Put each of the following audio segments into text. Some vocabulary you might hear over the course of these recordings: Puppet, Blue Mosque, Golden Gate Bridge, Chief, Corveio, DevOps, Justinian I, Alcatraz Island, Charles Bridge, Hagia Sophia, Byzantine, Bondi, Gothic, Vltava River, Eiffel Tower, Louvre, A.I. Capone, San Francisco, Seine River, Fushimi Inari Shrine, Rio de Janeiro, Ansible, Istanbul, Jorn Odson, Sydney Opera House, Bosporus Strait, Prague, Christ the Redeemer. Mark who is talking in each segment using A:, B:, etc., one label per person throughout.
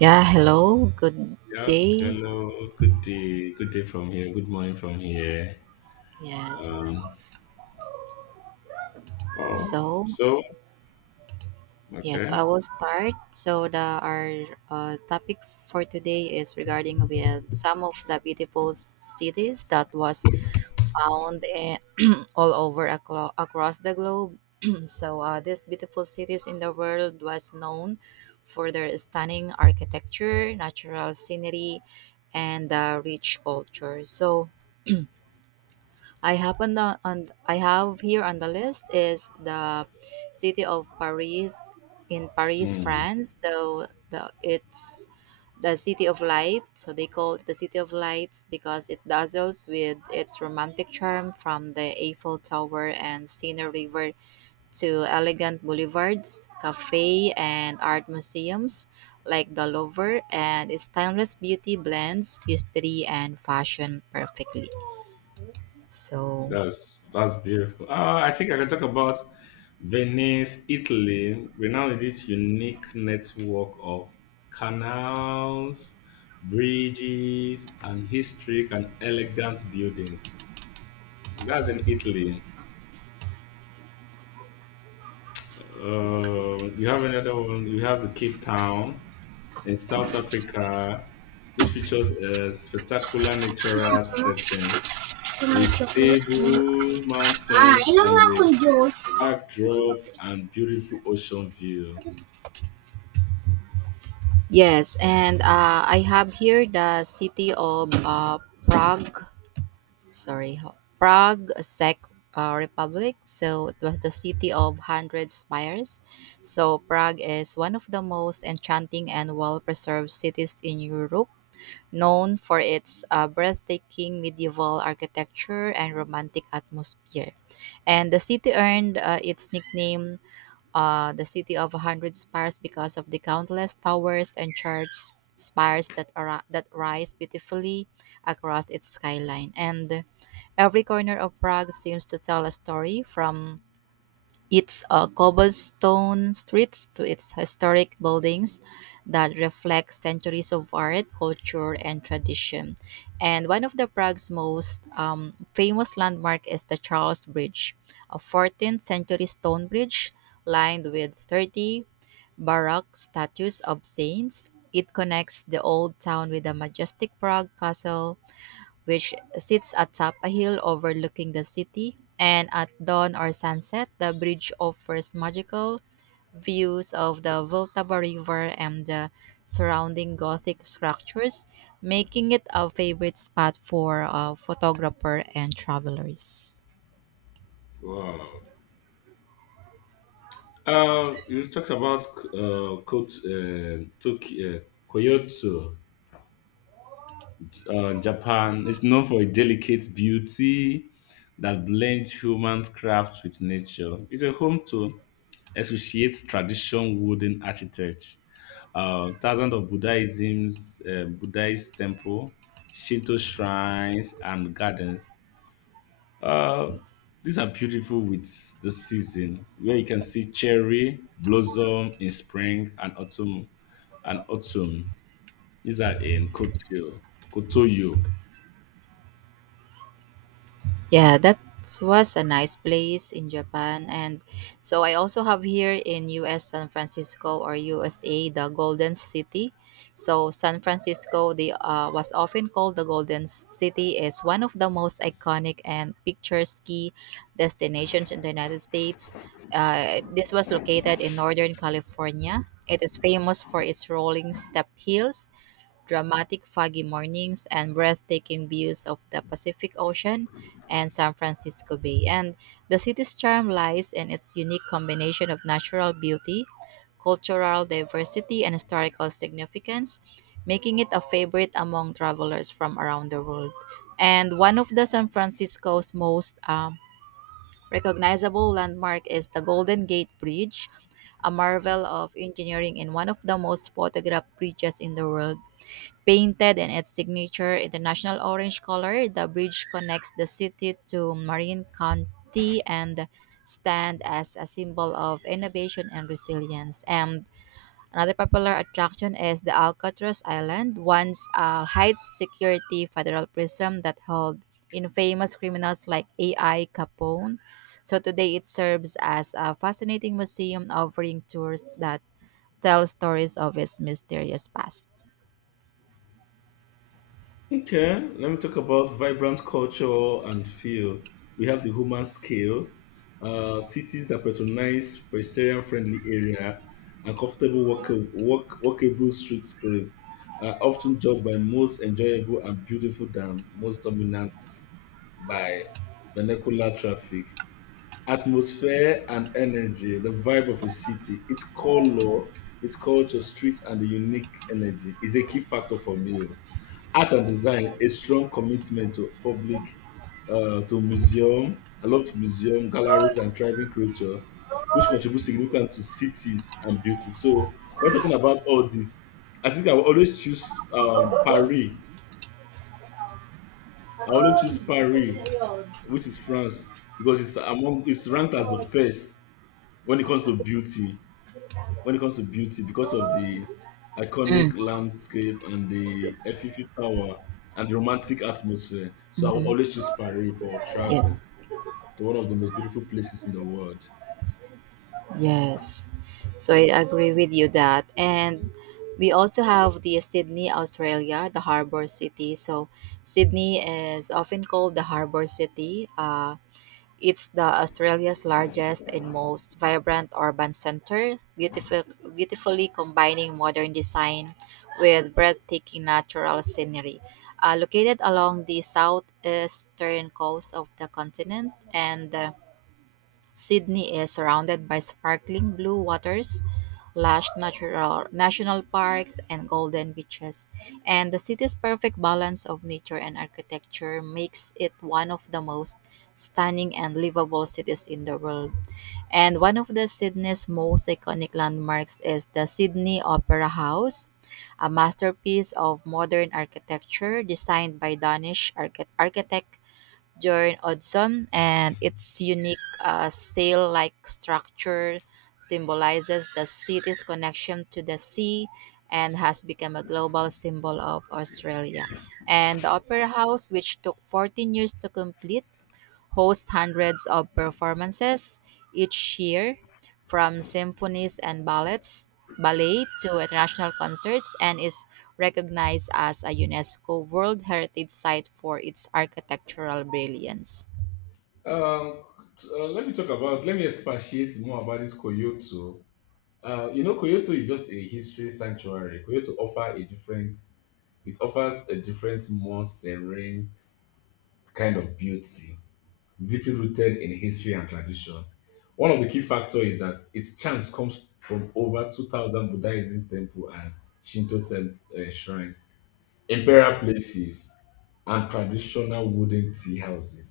A: Yeah, hello, good
B: Yeah,
A: day.
B: hello. Good day. Good day from here. Good morning from here.
A: Yes.
B: Um, oh,
A: So,
B: so
A: yeah. So
B: okay.
A: I will start. So, the our topic for today is regarding with some of the beautiful cities that was found all over across the globe. These beautiful cities in the world was known for their stunning architecture, natural scenery, and rich culture. So, I happen on I have here on the list is the city of Paris in Paris,
B: Hmm,
A: France. So the it's the city of light. So they call it the city of lights because it dazzles with its romantic charm from the Eiffel Tower and Seine River to elegant boulevards, cafe and art museums like the Louvre and its timeless beauty blends history and fashion perfectly. So
B: that's beautiful. I think I can talk about Venice, Italy, renowned in its unique network of canals, bridges, and historic and elegant buildings. That's in Italy. You have another one. You have the Cape Town in South Africa, which features a spectacular natural setting
A: too
B: with
A: much chocolate. Ayan.
B: stable
A: Ah,
B: mountains
A: inom
B: and
A: nga
B: a
A: akong juice.
B: backdrop and beautiful ocean view.
A: Yes, and I have here the city of Prague. Sorry, Prague Czech Republic. So it was the city of hundred spires. So Prague is one of the most enchanting and well-preserved cities in Europe, known for its breathtaking medieval architecture and romantic atmosphere. And the city earned its nickname the city of a hundred spires because of the countless towers and church spires that rise beautifully across its skyline. And every corner of Prague seems to tell a story from it's a cobblestone streets to its historic buildings that reflect centuries of art, culture, and tradition. And one of the Prague's most famous landmark is the Charles Bridge, a 14th century stone bridge lined with 30 baroque statues of saints. It connects the old town with the majestic Prague castle which sits atop a hill overlooking the city. And at dawn or sunset, the bridge offers magical views of the Vltava River and the surrounding Gothic structures, making it a favorite spot for photographer and travelers.
B: Wow. You talked about uh, Kot- uh, Tok- uh, Kyoto. Japan is known for a delicate beauty that blends human craft with nature. It's a home to associates tradition wooden architecture, thousands of Buddhism's Buddhist temple, Shinto shrines and gardens. Uh, these are beautiful with the season, where you can see cherry blossom in spring and autumn. And autumn. These are in Koto, Kotoyo.
A: Yeah, that was a nice place in Japan. And so I also have here in US San Francisco or USA the Golden City. So San Francisco, the was often called the Golden City, is one of the most iconic and picturesque destinations in the United States. This was located in Northern California. It is famous for its rolling step hills dramatic foggy mornings and breathtaking views of the Pacific Ocean and San Francisco Bay. And the city's charm lies in its unique combination of natural beauty, cultural diversity, and historical significance, making it a favorite among travelers from around the world. And one of the San Francisco's most recognizable landmark is the Golden Gate Bridge, a marvel of engineering and one of the most photographed bridges in the world. Painted in its signature international orange color, the bridge connects the city to Marin County and stands as a symbol of innovation and resilience. And another popular attraction is the Alcatraz Island, once a high security federal prison that held infamous criminals like A.I. Capone. So today it serves as a fascinating museum offering tours that tell stories of its mysterious past.
B: Okay, let me talk about vibrant culture and feel. We have the human scale, cities that patronize pedestrian-friendly area and comfortable walkable streetscape are often judged by most enjoyable and beautiful than most dominant by vernacular traffic atmosphere and energy, the vibe of a city, its color, its culture, street, and the unique energy is a key factor for me. Oh. Art and design, a strong commitment to public, to museum. I love museum, galleries, and thriving culture, which contribute significantly to cities and beauty. So when talking about all this, I think I will always choose Paris. I always choose Paris, which is France, because it's ranked as the first when it comes to beauty, when it comes to beauty, because of the
A: Mm.
B: iconic landscape and the Eiffel Tower and the romantic atmosphere. So I will
A: Mhm.
B: always choose Paris for travel
A: Yes,
B: to one of the most beautiful places in the world.
A: yes. So I agree with you that. And we also have the Sydney, Australia, the harbor city. So Sydney is often called the harbor city. It's the Australia's largest and most vibrant urban center, beautifully combining modern design with breathtaking natural scenery. Located along the southeastern coast of the continent and Sydney is surrounded by sparkling blue waters, lush natural, national parks, and golden beaches. And the city's perfect balance of nature and architecture makes it one of the most stunning and livable cities in the world. And one of the Sydney's most iconic landmarks is the Sydney Opera House, a masterpiece of modern architecture designed by Danish architect Jorn Odson, and its unique sail like structure symbolizes the city's connection to the sea and has become a global symbol of Australia. And the Opera House, which took 14 years to complete, hosts hundreds of performances each year, from symphonies and ballet to international concerts, and is recognized as a UNESCO World Heritage Site for its architectural brilliance.
B: Um, Let me talk about, let me expatiate more about this Kyoto. You know, Kyoto is just a history sanctuary. Kyoto offer a different, it offers a different, more serene kind of beauty, deeply rooted in history and tradition. One of the key factors is that its charms comes from over 2,000 Buddhism temple and Shinto temple, shrines, imperial places, and traditional wooden tea houses,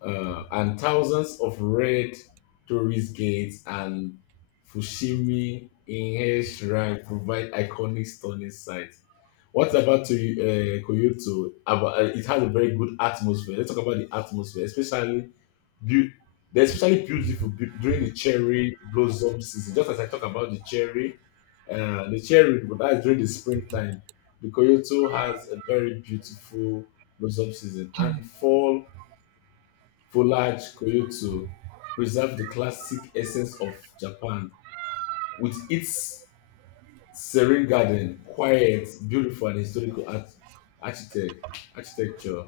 B: and thousands of red tourist gates and Fushimi Inhe Shrine provide iconic stunning sights. What about to Kyoto? About, it has a very good atmosphere. Let's talk about the atmosphere, especially Bu- they're especially beautiful during the cherry blossom season. Just as I talk about the cherry, but that is during the springtime. The Kyoto has a very beautiful blossom season, and fall foliage Kyoto preserves the classic essence of Japan with its serene garden, quiet, beautiful, and historical architecture.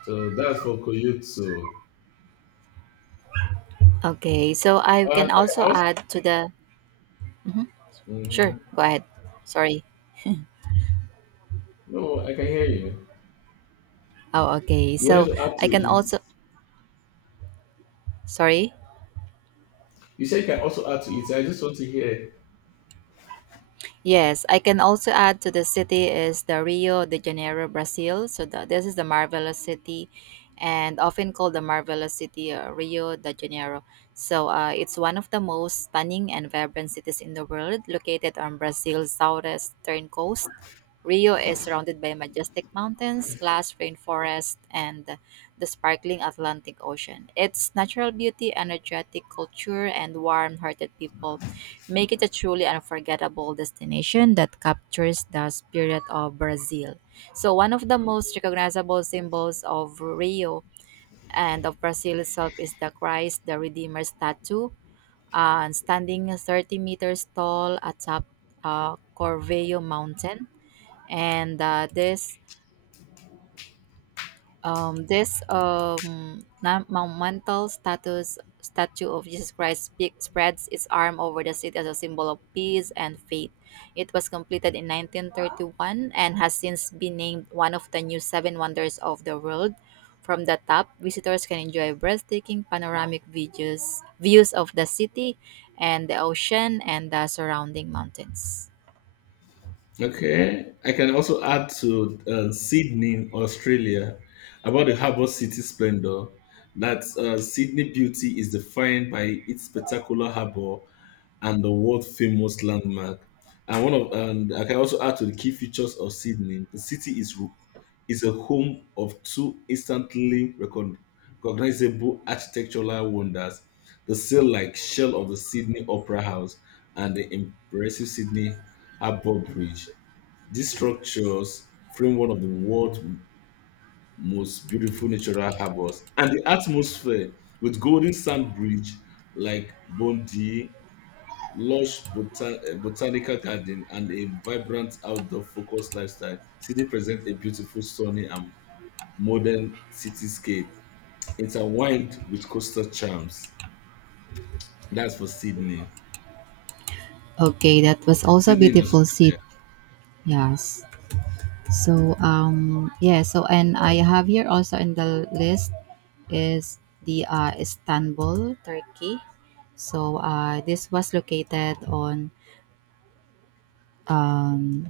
B: So that's for Kyoto.
A: Okay, so I
B: And I
A: can
B: can
A: also
B: also,
A: add to the. Mhm. Sure,
B: mhm.
A: go ahead. Sorry.
B: No, I can hear you.
A: Oh, okay.
B: You wanted
A: So
B: to add
A: I
B: to
A: can
B: it.
A: also. Sorry.
B: You said you can also add to it. I just want to hear.
A: Yes, I can also add to the city is the Rio de Janeiro, Brazil. This is the marvelous city, and often called the marvelous city Rio de Janeiro. So it's one of the most stunning and vibrant cities in the world, located on Brazil's southwestern coast. Rio is surrounded by majestic mountains, lush rainforest, and the sparkling Atlantic Ocean. Its natural beauty, energetic culture, and warm-hearted people make it a truly unforgettable destination that captures the spirit of Brazil. So, one of the most recognizable symbols of Rio and of Brazil itself is the Christ the Redeemer statue, standing 30 meters tall atop Corveio mountain. And this this na- Monumental status statue of Jesus Christ spreads its arm over the city as a symbol of peace and faith. It was completed in 1931 and has since been named one of the new seven wonders of the world. From the top, visitors can enjoy breathtaking panoramic views of the city and the ocean and the surrounding mountains.
B: Okay, I can also add to Sydney, Australia, about the harbour city splendor. That Sydney beauty is defined by its spectacular harbour and the world famous landmark. And one of, and I can also add to the key features of Sydney. The city is a home of two recognizable architectural wonders: the sail-like shell of the Sydney Opera House and the impressive Sydney Harbour Bridge. These structures frame one of the most beautiful natural harbors, and the atmosphere with golden sand bridge like Bondi, lush botanical garden, and a vibrant outdoor focused lifestyle, city presents a beautiful, sunny, and modern cityscape intertwined with coastal charms. That's for Sydney.
A: Okay, that was also a
B: Sydney in
A: beautiful
B: Australia.
A: seat. Yes. So and I have here also in the list is the Istanbul, Turkey. So this was located on um,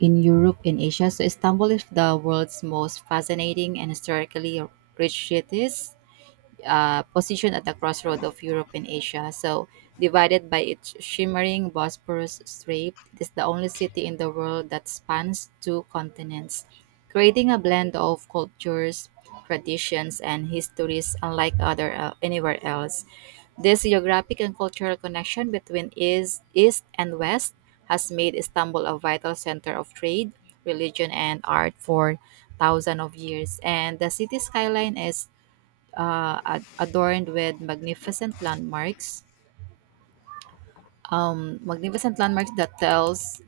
A: in Europe and Asia. So Istanbul is the world's most fascinating and historically rich cities positioned at the crossroad of Europe and Asia. So, divided by its shimmering Bosporus Strait, it is the only city in the world that spans two continents, creating a blend of cultures, traditions, and histories unlike other anywhere else. This geographic and cultural connection between East and West has made Istanbul a vital center of trade, religion, and art for thousands of years. And the city skyline is adorned with magnificent landmarks. Magnificent landmarks that tells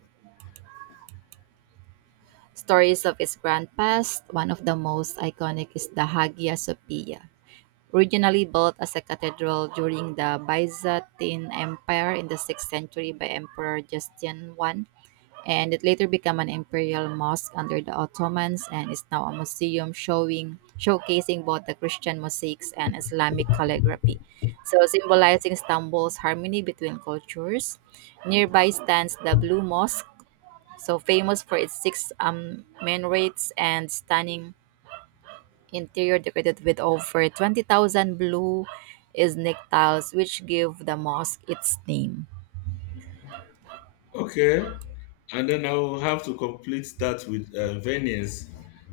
A: stories of its grand past. One of the most iconic is the Hagia Sophia, originally built as a cathedral during the Byzantine Empire in the 6th century by Emperor Justinian I, and it later became an imperial mosque under the Ottomans and is now a museum showing showcasing both the Christian mosaics and Islamic calligraphy, so symbolizing Istanbul's harmony between cultures. Nearby stands the Blue Mosque, so famous for its six minarets and stunning interior decorated with over 20,000 blue Islamic tiles, which give the mosque its name.
B: Okay. And then I will have to complete that with Venice,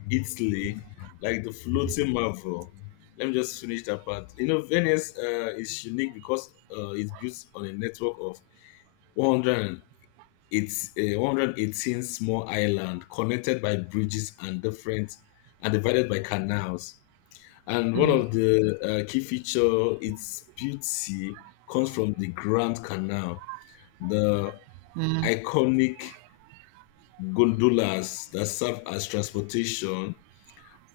B: Italy, like the floating marvel. Let me just finish that part. You know, Venice is unique because it's built on a network of 108, 118 small islands connected by bridges and different and divided by canals. And one
A: Mm.
B: of the key feature its beauty comes from the Grand Canal, the
A: Mm.
B: iconic gondolas that serve as transportation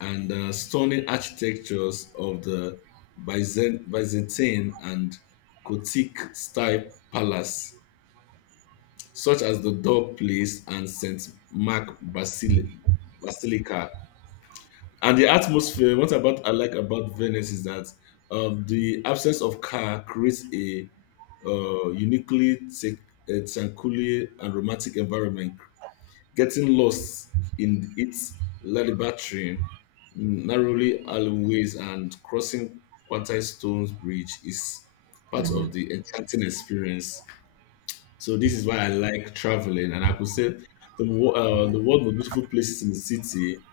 B: and stunning architectures of the Byzantine and Gothic style palace, such as the Door Place and St. Mark Basili- Basilica. And the atmosphere, what about I like about Venice is that the absence of car creates a uh, uniquely tech- a tranquil and romantic environment, getting lost in its labyrinthine, narrowly alleyways, and crossing quarter stones bridge is part of the enchanting experience. So this is why I like traveling, and I could say the the world most beautiful places in the city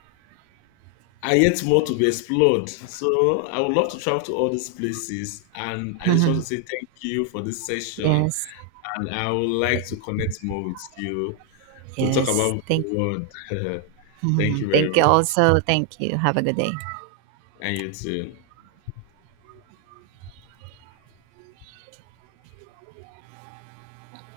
B: are yet more to be explored. So I would love to travel to all these places, and I just want to say thank you for this session,
A: Yes.
B: and I would like to connect more with you to talk
A: Yes.
B: about the
A: Thank.
B: world. Thank
A: Mhm.
B: you very
A: Thank you
B: much.
A: also. Thank you. Have a good day.
B: And you too.